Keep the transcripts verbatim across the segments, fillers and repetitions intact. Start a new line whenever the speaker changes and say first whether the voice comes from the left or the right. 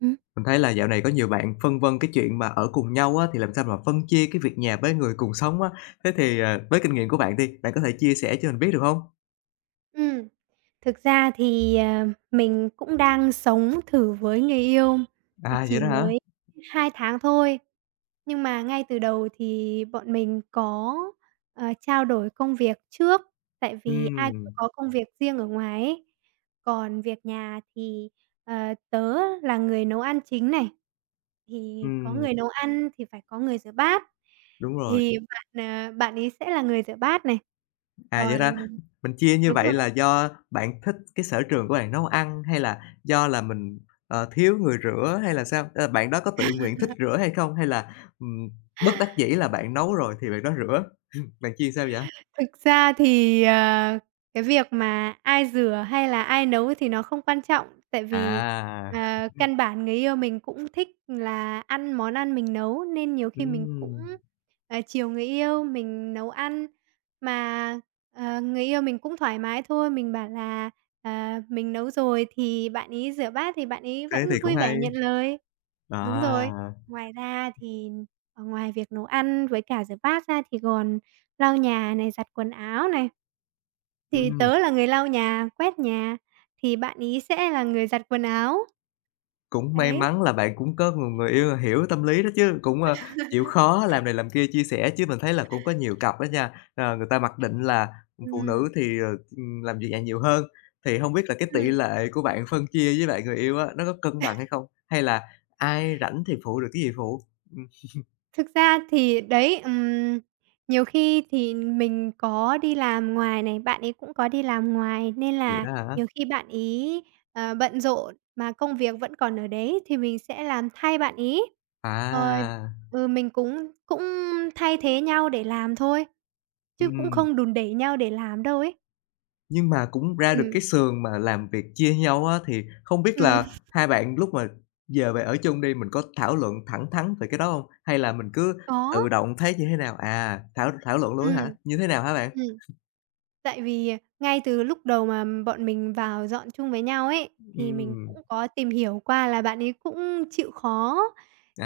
right: Ừ,
left: Mình thấy là dạo này có nhiều bạn phân vân cái chuyện mà ở cùng nhau á, thì làm sao mà phân chia cái việc nhà với người cùng sống á. Thế thì, ờ, với kinh nghiệm của bạn đi, bạn có thể chia sẻ cho mình biết được không?
right: ừ. Thực ra thì, ờ, mình cũng đang sống thử với người yêu,
left: À, vậy
right: chỉ
left: đó hả?
right: mới hai tháng thôi. Nhưng mà ngay từ đầu thì bọn mình có, ờ, trao đổi công việc trước, tại vì ai cũng
left: Ừm,
right: có công việc riêng ở ngoài ấy. Còn việc nhà thì, ờ, tớ là người nấu ăn chính này, thì có
left: ừm,
right: người nấu ăn thì phải có người rửa bát,
left: đúng rồi.
right: thì bạn, ờ, bạn ấy sẽ là người rửa bát này.
left: À, vậy đó
right: Còn
left: mình chia như
right: Đúng
left: vậy
right: rồi.
left: là do bạn thích cái sở trường của bạn nấu ăn, hay là do là mình, ờ, thiếu người rửa hay là sao? Ờ, Bạn đó có tự nguyện thích rửa hay không? Hay là, ừm, bất đắc dĩ là bạn nấu rồi thì bạn đó rửa? Bạn chia sao vậy?
right: Thực ra thì, ờ, cái việc mà ai rửa hay là ai nấu thì nó không quan trọng, tại vì,
left: À,
right: ờ, căn bản người yêu mình cũng thích là ăn món ăn mình nấu, nên nhiều khi mình cũng,
left: ừm,
right: ờ, chiều người yêu, mình nấu ăn. Mà, ờ, người yêu mình cũng thoải mái thôi, mình bảo là, ờ, mình nấu rồi thì bạn ý rửa bát thì bạn ý
left: thế thì
right: vẫn
left: cũng
right: vui vẻ
left: hay.
right: nhận lời. Đúng rồi.
left: À,
right: Ngoài ra thì, ờ, ngoài việc nấu ăn với cả rửa bát ra thì còn lau nhà này, giặt quần áo này, thì
left: ừm,
right: tớ là người lau nhà, quét nhà, thì bạn ấy sẽ là người giặt quần áo.
left: cũng may
right: Đấy.
left: mắn là bạn cũng có một người yêu hiểu tâm lý đó chứ, cũng, ơ, chịu khó làm này làm kia chia sẻ, chứ mình thấy là cũng có nhiều cặp đó nha, ờ, người ta mặc định là phụ nữ
right: ừm,
left: thì, ờ, ừm, làm việc nhà nhiều hơn. Thì hông biết là cái tỷ
right: ừm.
left: lệ của bạn phân chia với bạn người yêu á, nó có cân bằng hay không? Hay là ai rảnh thì phụ được cái gì phụ? Ừm,
right: Thực ra thì đấy, ừm, nhiều khi thì mình có đi làm ngoài này, bạn ấy cũng có đi làm ngoài, nên
left: vậy
right: là
left: đó hả?
right: nhiều khi bạn ấy, ờ, bận rộn mà công việc vẫn còn ở đấy thì mình sẽ làm thay bạn ấy. Rồi,
left: À,
right: ừ, mình cũng cũng thay thế nhau để làm thôi, chứ cũng
left: ừm.
right: không đùn đẩy nhau để làm đâu ấy.
left: Nhưng mà cũng ra được
right: Ừm,
left: cái sườn mà làm việc chia nhau á, thì không biết là
right: ừm,
left: hai bạn lúc mà giờ về ở chung đi, mình có thảo luận thẳng thắn về cái đó hông? Hay là mình cứ tự
right: có,
left: động thấy như thế nào? À, thảo thảo luận luôn á
right: ừm.
left: hả? Như thế nào hả bạn?
right: Ừm. Tại vì, à, ngay từ lúc đầu mà bọn mình vào dọn chung với nhau ấy, thì mình
left: Ừm,
right: cũng có tìm hiểu qua là bạn ấy cũng chịu khó,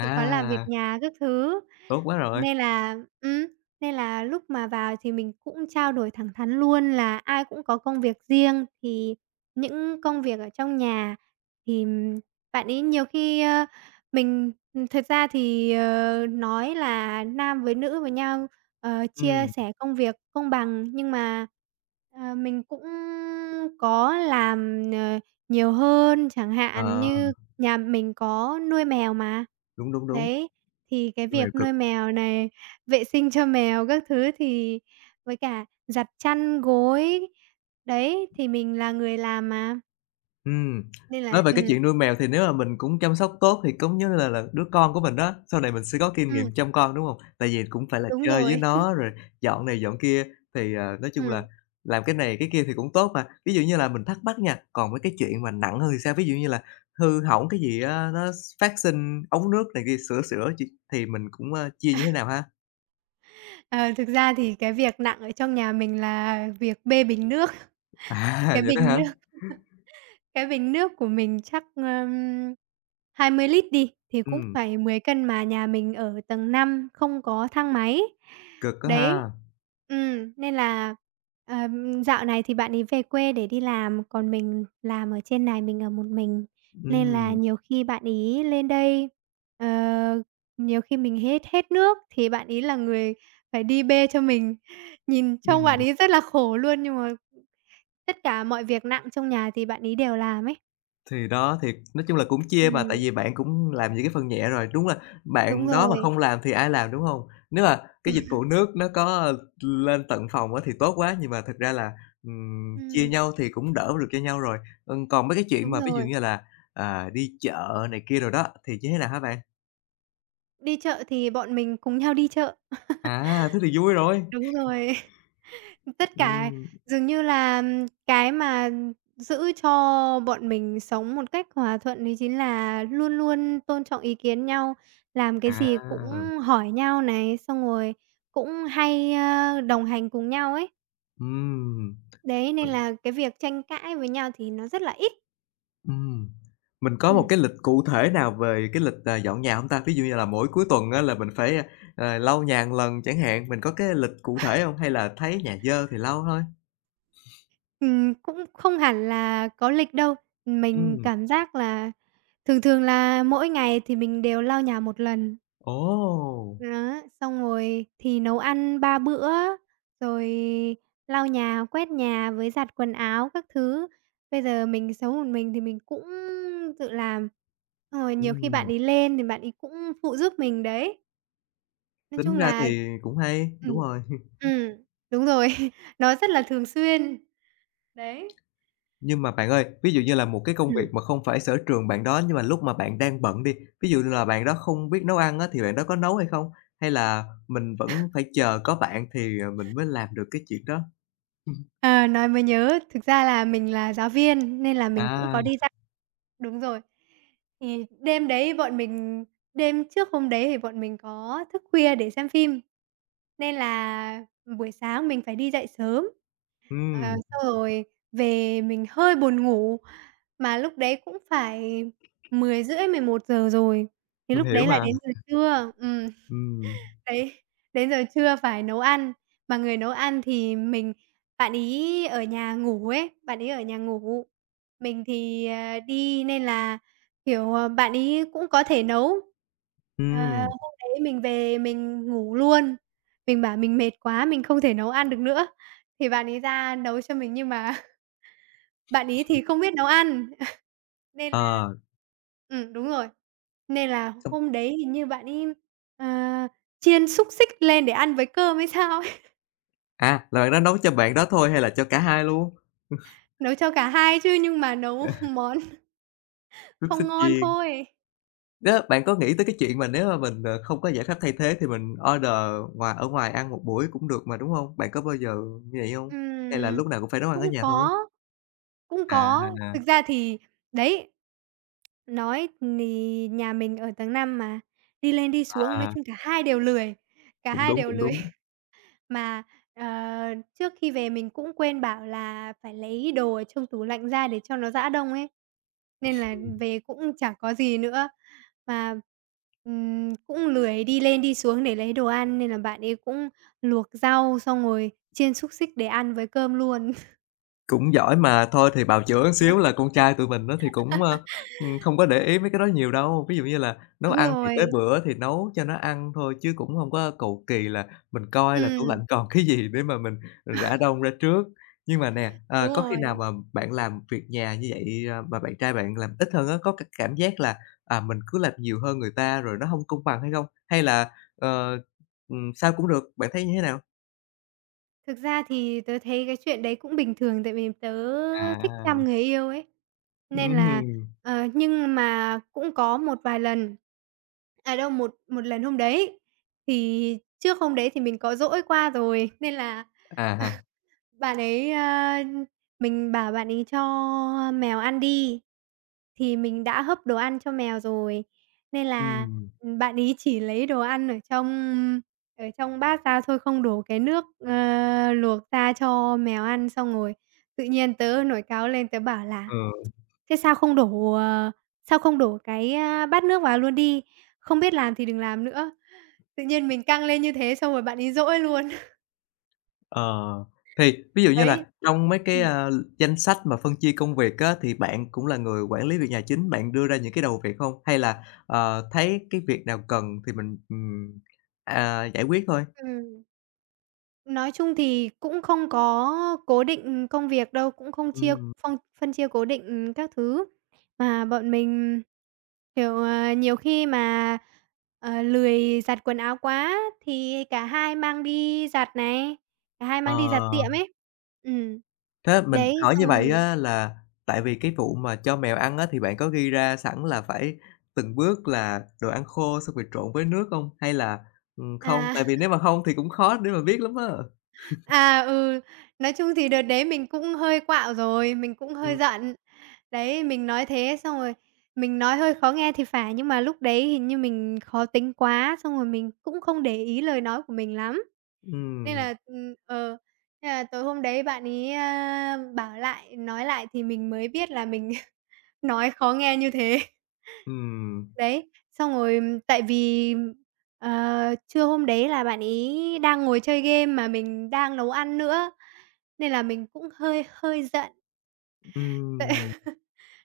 right: chịu khó làm việc nhà các thứ.
left: tốt quá rồi.
right: Nên là ừm, nên là lúc mà vào thì mình cũng trao đổi thẳng thắn luôn là ai cũng có công việc riêng, thì những công việc ở trong nhà thì ừm, bạn ấy nhiều khi, ơ, mình thật ra thì, ờ, nói là nam với nữ với nhau, ờ, chia
left: Ừm,
right: sẻ công việc công bằng, nhưng mà Ờ, mình cũng có làm, ờ, nhiều hơn, chẳng hạn
left: ờ,
right: như nhà mình có nuôi mèo mà.
left: đúng, đúng, đúng,
right: Đấy, thì cái
left: người
right: việc nuôi mèo này, vệ sinh cho mèo các thứ thì với cả giặt chăn gối, đấy, thì mình là người làm mà,
left: Ừm,
right: nên
left: nói
right: là
left: về cái
right: ừm,
left: chuyện nuôi mèo thì nếu mà mình cũng chăm sóc tốt thì cũng như là là đứa con của mình đó, sau này mình sẽ có kinh
right: ừm,
left: nghiệm chăm con, đúng hông? Tại vì cũng phải là
right: đúng
left: chơi với
right: rồi.
left: nó rồi dọn này dọn kia, thì, ờ, nói chung là
right: Ừm,
left: làm cái này cái kia thì cũng tốt mà. Ví dụ như là mình thắc mắc nha, còn mấy cái chuyện mà nặng hơn thì sao? Ví dụ như là hư hỏng cái gì á, nó s phát sinh ống nước này kia, sửa sửa ch thì mình cũng, ơ, chia như thế nào ha?
right: ờ, thực ra thì cái việc nặng ở trong nhà mình là việc bê bình nước,
left: À,
right: cái
left: vậy đó
right: bình
left: hả?
right: nước cái bình nước của mình chắc, ừm, hai mươi lít đi, thì cũng
left: Ừm,
right: phải mười cân mà nhà mình ở tầng năm không có thang máy.
left: cực quá
right: Đấy,
left: ha.
right: ừm, nên là, ờm, dạo này thì bạn ấy về quê để đi làm, còn mình làm ở trên này mình ở một mình, nên là
left: Ừm,
right: nhiều khi bạn ấy lên đây, ờ, nhiều khi mình hết hết nước thì bạn ấy là người phải đi bê cho mình. Nhìn trông bạn
left: ừm.
right: ấy rất là khổ luôn, nhưng mà tất cả mọi việc nặng trong nhà thì bạn ấy đều làm ấy.
left: Thì đó, thì nói chung là cũng chia mà, tại
right: Ừm,
left: vì bạn cũng làm những cái phần nhẹ rồi. Đúng là
right: đúng
left: bạn đó mà
right: rồi,
left: không làm thì ai làm, đúng hông? Nếu mà cái dịch vụ nước nó có lên tận phòng á thì tốt quá, nhưng mà thực ra là, ừm, chia
right: ừm,
left: nhau thì cũng đỡ được cho nhau rồi. Ừm, còn mấy cái chuyện
right: đúng
left: mà ví dụ
right: rồi.
left: như là, à, đi chợ này kia đồ đó thì như thế nào hả bạn?
right: Đi chợ thì bọn mình cùng nhau đi chợ.
left: À, thế thì vui rồi.
right: Đúng rồi. Tất cả
left: Ừm,
right: dường như là ừm, cái mà giữ cho bọn mình sống một cách hòa thuận đấy chính là luôn luôn tôn trọng ý kiến nhau, làm cái
left: à,
right: gì cũng hỏi nhau này, xong rồi cũng hay, ơ, đồng hành cùng nhau ấy.
left: ừm.
right: Đấy, nên là cái việc tranh cãi với nhau thì nó rất là ít.
left: Ừm, mình có một
right: Ừm.
left: cái lịch cụ thể nào về cái lịch, à, dọn nhà hông ta? Ví dụ như là mỗi cuối tuần á là mình phải, a, ờ, lau nhà một lần chẳng hạn, mình có cái lịch cụ thể hông? Hay là thấy nhà dơ thì lau thôi?
right: Ừm, cũng không hẳn là có lịch đâu. Mình
left: Ừm,
right: cảm giác là thường thường là mỗi ngày thì mình đều lau nhà một lần.
left: ồ!
right: Đó, xong rồi thì nấu ăn ba bữa, rồi lau nhà, quét nhà với giặt quần áo các thứ. Bây giờ mình sống một mình thì mình cũng tự làm. Xong rồi nhiều khi bạn
left: Ừm,
right: ấy lên thì bạn ấy cũng phụ giúp mình đấy. Nói
left: tính
right: chung
left: ra
right: là
left: thì cũng hay,
right: ừm,
left: đúng rồi.
right: ừm, đúng rồi, nó rất là thường xuyên. Đấy.
left: Nhưng mà bạn ơi, ví dụ như là một cái công việc
right: Ừm.
left: mà không phải sở trường bạn đó, nhưng mà lúc mà bạn đang bận đi, ví dụ như là bạn đó không biết nấu ăn á, thì bạn đó có nấu hay không? Hay là mình vẫn phải chờ có bạn thì, ờ, mình mới làm được cái chuyện đó?
right: Ờ, nói mới nhớ, thực ra là mình là giáo viên nên là mình cũng
left: À,
right: có đi ra đúng rồi. Thì đêm đấy bọn mình Đêm trước hôm đấy thì bọn mình có thức khuya để xem phim, nên là buổi sáng mình phải đi dậy sớm, ờ,
left: ừm.
right: xong rồi về mình hơi buồn ngủ, mà lúc đấy cũng phải mười mười rưỡi mười một giờ rồi, thì
left: Mình
right: lúc
left: hiểu
right: đấy
left: mà,
right: là đến giờ trưa. Ừm.
left: ừm,
right: Đấy, đến giờ trưa phải nấu ăn, mà người nấu ăn thì mình bạn ấy ở nhà ngủ ấy, bạn ấy ở nhà ngủ, mình thì, ờ, đi nên là, kiểu, ờ, bạn ấy cũng có thể nấu. Ờ,
left: ừm,
right: hôm đấy mình về mình ngủ luôn, mình bảo mình mệt quá, mình không thể nấu ăn được nữa, thì bạn ấy ra nấu cho mình nhưng mà bạn ấy thì không biết nấu ăn, nên là
left: ờ,
right: ừm, đúng rồi. Nên là
left: xong
right: hôm đấy hình như bạn ấy, ờ, chiên xúc xích lên để ăn với cơm hay sao ấy,
left: à, là bạn đó nấu cho bạn đó thôi hay là cho cả hai luôn?
right: nấu cho cả hai chứ nhưng mà nấu
left: À,
right: món
left: xúc
right: không
left: xích
right: ngon
left: chiên,
right: thôi.
left: đó, bạn có nghĩ tới cái chuyện mà nếu mà mình, ờ, không có giải pháp thay thế thì mình order ngoài ở ngoài ăn một buổi cũng được mà, đúng hông? Bạn có bao giờ như vậy hông? Hay là
right: Ừm,
left: lúc nào cũng phải nấu ăn
right: cũng
left: ở nhà thôi?
right: có, cũng
left: À,
right: có.
left: à,
right: Thực ra thì đấy, nói thì nhà mình ở tầng năm mà, đi lên đi xuống, nói
left: à,
right: chung cả hai đều lười, cả
left: cũng
right: hai
left: đúng,
right: đều
left: cũng
right: lười.
left: đúng.
right: Mà, ờ, trước khi về mình cũng quên bảo là phải lấy đồ ở trong tủ lạnh ra để cho nó giã đông ấy. Nên là về cũng chẳng có gì nữa, mà, ừm, cũng lười đi lên đi xuống để lấy đồ ăn nên là bạn ấy cũng luộc rau xong rồi chiên xúc xích để ăn với cơm luôn.
left: Cũng giỏi mà, thôi thì bào chữa xíu là con trai tụi mình á thì cũng, ơ, ừm, không có để ý mấy cái đó nhiều đâu. Ví dụ như là nấu
right: Đúng
left: ăn thì
right: rồi,
left: tới bữa thì nấu cho nó ăn thôi chứ cũng hông có cầu kỳ là mình coi là tủ
right: ừm,
left: lạnh còn cái gì để mà mình rã đông ra trước. Nhưng mà nè, ờ,
right: đúng
left: có khi nào
right: rồi.
left: mà bạn làm việc nhà như vậy, à, mà bạn trai bạn làm ít hơn á, có cái cảm giác là, à, mình cứ làm nhiều hơn người ta rồi nó hông công bằng hay không? Hay là, ờ, ừm, sao cũng được, bạn thấy như thế nào?
right: Thực ra thì tớ thấy cái chuyện đấy cũng bình thường tại vì tớ thích chăm
left: À,
right: người yêu ấy, nên là
left: ừm,
right: ờ, nhưng mà cũng có một vài lần à, đâu, một một lần hôm đấy thì trước hôm đấy thì mình có dỗi qua rồi nên là
left: à ha,
right: bạn ấy, a, mình bảo bạn ấy cho mèo ăn đi, thì mình đã hấp đồ ăn cho mèo rồi, nên là,
left: ừm.
right: ừ, bạn ấy chỉ lấy đồ ăn ở trong ở trong bát ra thôi, không đổ cái nước, ơ, luộc ra cho mèo ăn. Xong rồi tự nhiên tớ nổi cáu lên, tớ bảo là:
left: Ừ,
right: "Thế sao không đổ, ờ, sao không đổ cái, a, bát nước vào luôn đi? Không biết làm thì đừng làm nữa." Tự nhiên mình căng lên như thế xong rồi bạn ấy dỗi luôn.
left: ờ, thì ví dụ như
right: Đấy.
left: là trong mấy cái,
right: Ừm,
left: a, danh sách mà phân chia công việc á, thì bạn cũng là người quản lý việc nhà chính, bạn đưa ra những cái đầu việc không? Hay là, ờ, thấy cái việc nào cần thì mình, ừm, à, giải quyết thôi?
right: ừm. Nói chung thì cũng không có cố định công việc đâu, cũng không chia
left: Ừm,
right: phong phân chia cố định các thứ, mà bọn mình, kiểu, ờ, nhiều khi mà, ờ, lười giặt quần áo quá thì cả hai mang đi giặt này, cả hai
left: ờ,
right: mang đi giặt tiệm ấy. Ừm,
left: thế mình
right: đấy,
left: hỏi như
right: xong.
left: vậy á là tại vì cái vụ mà cho mèo ăn á, thì bạn có ghi ra sẵn là phải từng bước là đồ ăn khô xong rồi trộn với nước không? Hay là, ừm, không?
right: À.
left: Tại vì nếu mà không thì cũng khó để mà biết lắm á.
right: À, ừ, nói chung thì đợt đấy mình cũng hơi quạo rồi, mình cũng hơi
left: Ừm,
right: giận. Đấy, mình nói thế xong rồi mình nói hơi khó nghe thì phải, nhưng mà lúc đấy hình như mình khó tính quá, xong rồi mình cũng không để ý lời nói của mình lắm. Nên
left: ừm,
right: là, ừm, ờ, thế là tối hôm đấy bạn ấy, a, bảo lại, nói lại thì mình mới biết là mình nói khó nghe như thế.
left: ừm.
right: Đấy, xong rồi m- tại vì, ờ, trưa hôm đấy là bạn ý đang ngồi chơi game mà mình đang nấu ăn nữa. Nên là mình cũng hơi hơi giận. Tại
left: Ừm,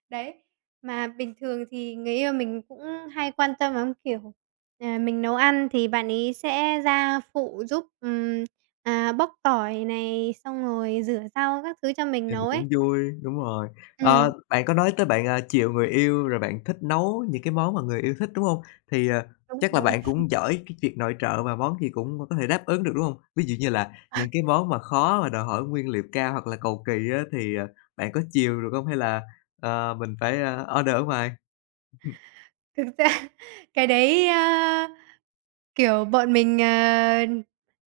right: đấy, mà bình thường thì người yêu mình cũng hay quan tâm lắm, kiểu, à, mình nấu ăn thì bạn ấy sẽ ra phụ giúp, ừm, à, bóc tỏi này, xong rồi rửa rau các thứ cho mình
left: thì
right: nấu
left: cũng
right: ấy.
left: vui, đúng rồi. Ờ,
right: Ừm,
left: bạn có nói tới bạn, à, chiều người yêu rồi bạn thích nấu những cái món mà người yêu thích, đúng không? Thì, ờ,
right: đúng
left: chắc là
right: rồi.
left: bạn cũng giỏi cái việc nội trợ và món gì cũng có thể đáp ứng được, đúng không? Ví dụ như là những cái món mà khó và đòi hỏi nguyên liệu cao hoặc là cầu kỳ á, thì, ờ, bạn có chiều được không? Hay là, ờ, mình phải, a, order ở ngoài?
right: Thực ra cái đấy, a kiểu, bọn mình, ờ,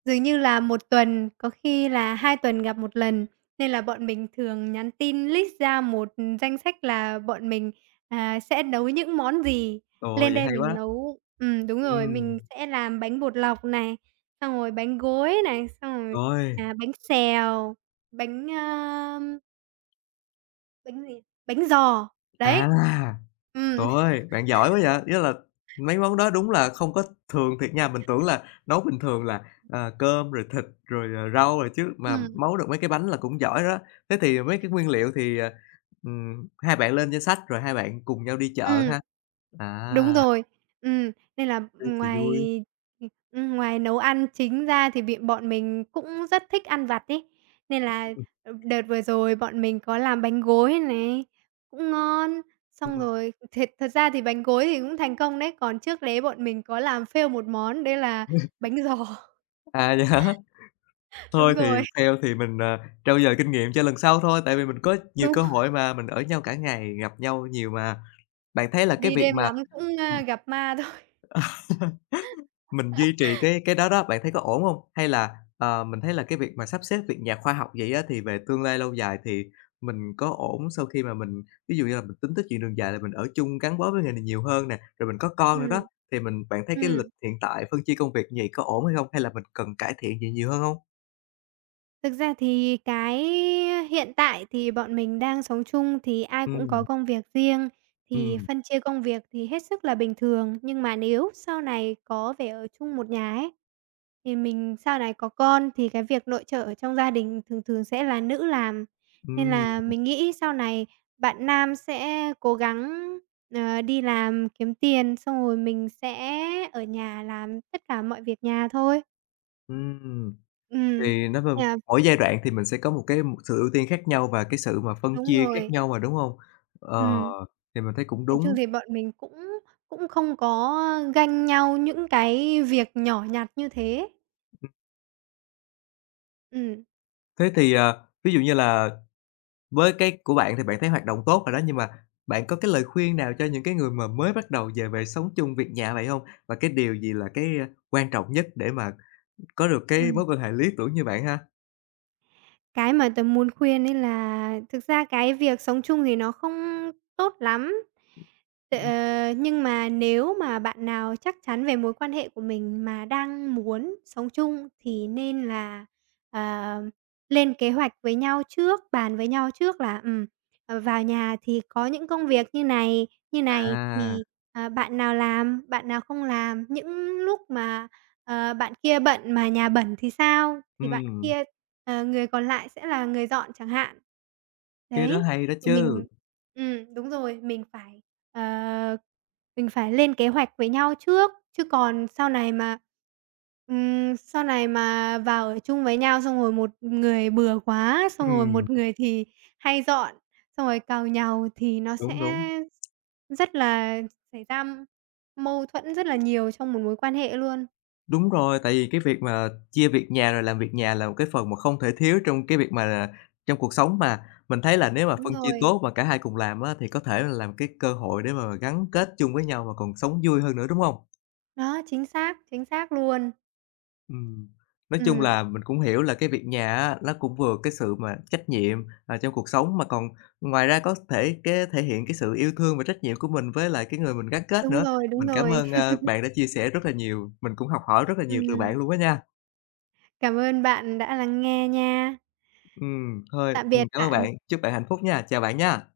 right: dường như là một tuần, có khi là hai tuần gặp một lần, nên là bọn mình thường nhắn tin list ra một danh sách là bọn mình, à, sẽ nấu những món gì.
left: Ồ,
right: Lên
left: vậy
right: đây
left: hay
right: mình
left: quá!
right: nấu ừm, đúng rồi,
left: Ừm,
right: mình sẽ làm bánh bột lọc này, xong rồi bánh gối này, xong rồi,
left: rồi,
right: à, bánh xèo, bánh, ơ, bánh gì, bánh giò,
left: à!
right: đấy.
left: Trời
right: Ừm,
left: ơi, bạn giỏi quá vậy! Nghĩa là mấy món đó đúng là không có thường thiệt nha, mình tưởng là nấu bình thường là, ờ, cơm rồi thịt rồi, ờ, rau rồi chứ, mà
right: ừm,
left: nấu được mấy cái bánh là cũng giỏi đó. Thế thì mấy cái nguyên liệu thì, ờ, ừm, hai bạn lên danh sách rồi hai bạn cùng nhau đi chợ
right: ừm.
left: ha?
right: Đúng
left: À,
right: rồi. Ừm, nên là
left: thế thì
right: ngoài,
left: vui.
right: ừm, ngoài nấu ăn chính ra thì bị bọn mình cũng rất thích ăn vặt ấy. Nên là, ờ, đợt vừa rồi bọn mình có làm bánh gối này, cũng ngon. Xong
left: Ừm.
right: rồi thiệt thật ra thì bánh gối thì cũng thành công đấy, còn trước đấy bọn mình có làm fail một món đấy là bánh giò.
left: À, vậy hả? Thôi
right: Đúng
left: thì
right: rồi,
left: theo thì mình, ờ, trau dồi kinh nghiệm cho lần sau thôi, tại vì mình có nhiều
right: đúng,
left: cơ hội mà, mình ở nhau cả ngày, gặp nhau nhiều mà. Bạn thấy là cái
right: đi
left: việc
right: đêm
left: mà
right: lắm cũng, a, gặp ma thôi.
left: Mình duy trì cái cái đó đó, bạn thấy có ổn hông? Hay là, ờ, mình thấy là cái việc mà sắp xếp việc nhà khoa học vậy á, thì về tương lai lâu dài thì mình có ổn sau khi mà mình ví dụ như là mình tính tới chuyện đường dài là mình ở chung gắn bó với người này nhiều hơn nè, rồi mình có con nữa đó,
right: Ừm.
left: thì mình bạn thấy cái lịch
right: Ừm.
left: hiện tại phân chia công việc như vậy có ổn hay không? Hay là mình cần cải thiện gì nhiều hơn hông?
right: Thực ra thì cái hiện tại thì bọn mình đang sống chung thì ai cũng có
left: Ừm,
right: công việc riêng, thì
left: ừm,
right: phân chia công việc thì hết sức là bình thường. Nhưng mà nếu sau này có về ở chung một nhà ấy, thì mình sau này có con thì cái việc nội trợ ở trong gia đình thường thường sẽ là nữ làm. Nên
left: ừm,
right: là mình nghĩ sau này bạn nam sẽ cố gắng, ờ, đi làm kiếm tiền, xong rồi mình sẽ ở nhà làm tất cả mọi việc nhà thôi.
left: ừm,
right: Ừm,
left: thì nói vâng,
right: nên là
left: mỗi giai đoạn thì mình sẽ có một cái một sự ưu tiên khác nhau và cái sự mà phân
right: đúng
left: chia khác
right: rồi,
left: nhau mà, đúng hông? Ờ,
right: ừm.
left: thì mình thấy cũng
right: Nói chung
left: đúng.
right: thì bọn mình cũng cũng không có ganh nhau những cái việc nhỏ nhặt như thế. Ừ,
left: Thế thì, ờ, ví dụ như là với cái của bạn thì bạn thấy hoạt động tốt rồi đó, nhưng mà bạn có cái lời khuyên nào cho những cái người mà mới bắt đầu về về sống chung việc nhà vậy không? Và cái điều gì là cái, ơ, quan trọng nhất để mà có được
right: ừ.
left: cái mối quan hệ lý tưởng như bạn ha?
right: Cái mà tớ muốn khuyên ấy là thực ra cái việc sống chung thì nó không tốt lắm. T
left: Ừm.
right: ờ, nhưng mà nếu mà bạn nào chắc chắn về mối quan hệ của mình mà đang muốn sống chung thì nên là, ờ, lên kế hoạch với nhau trước, bàn với nhau trước là, ừm, ờ, vào nhà thì có những công việc như này, như này
left: À,
right: thì, ờ, bạn nào làm, bạn nào không làm. Những lúc mà ờ, bạn kia bận mà nhà bẩn thì sao? Thì bạn
left: ừm,
right: kia ờ, người còn lại sẽ là người dọn chẳng hạn.
left: cái đó
right: Đấy,
left: hay đó
right: thì
left: chứ.
right: mình ừm, đúng rồi, mình phải, ờ, mình phải lên kế hoạch với nhau trước, chứ còn sau này mà ừm, sau này mà vào ở chung với nhau xong rồi một người bừa quá, xong rồi
left: Ừm,
right: một người thì hay dọn, xong rồi càu nhàu thì nó sẽ
left: đúng, đúng.
right: rất là xảy ra mâu thuẫn rất là nhiều trong một mối quan hệ luôn.
left: Đúng rồi, tại vì cái việc mà chia việc nhà rồi làm việc nhà là một cái phần mà không thể thiếu trong cái việc mà trong cuộc sống mà. Mình thấy là nếu mà
right: Đúng
left: phân chia
right: rồi,
left: tốt mà cả hai cùng làm á, thì có thể là làm cái cơ hội để mà gắn kết chung với nhau mà còn sống vui hơn nữa, đúng hông?
right: đó, chính xác, chính xác luôn.
left: Ừm, nói chung
right: Ừm,
left: là mình cũng hiểu là cái việc nhà á, nó cũng vừa cái sự mà trách nhiệm, à, trong cuộc sống mà còn ngoài ra có thể cái thể hiện cái sự yêu thương và trách nhiệm của mình với lại cái người mình gắn kết
right: đúng
left: nữa.
right: rồi, đúng
left: Mình cảm
right: rồi.
left: ơn, a, bạn đã chia sẻ rất là nhiều, mình cũng học hỏi rất là nhiều từ bạn
right: Ừm,
left: luôn á nha.
right: cảm ơn bạn đã lắng nghe nha.
left: Ừm, thôi,
right: Tạm
left: ừm,
right: biệt
left: cảm ơn
right: bạn.
left: bạn, chúc bạn hạnh phúc nha, chào bạn nha.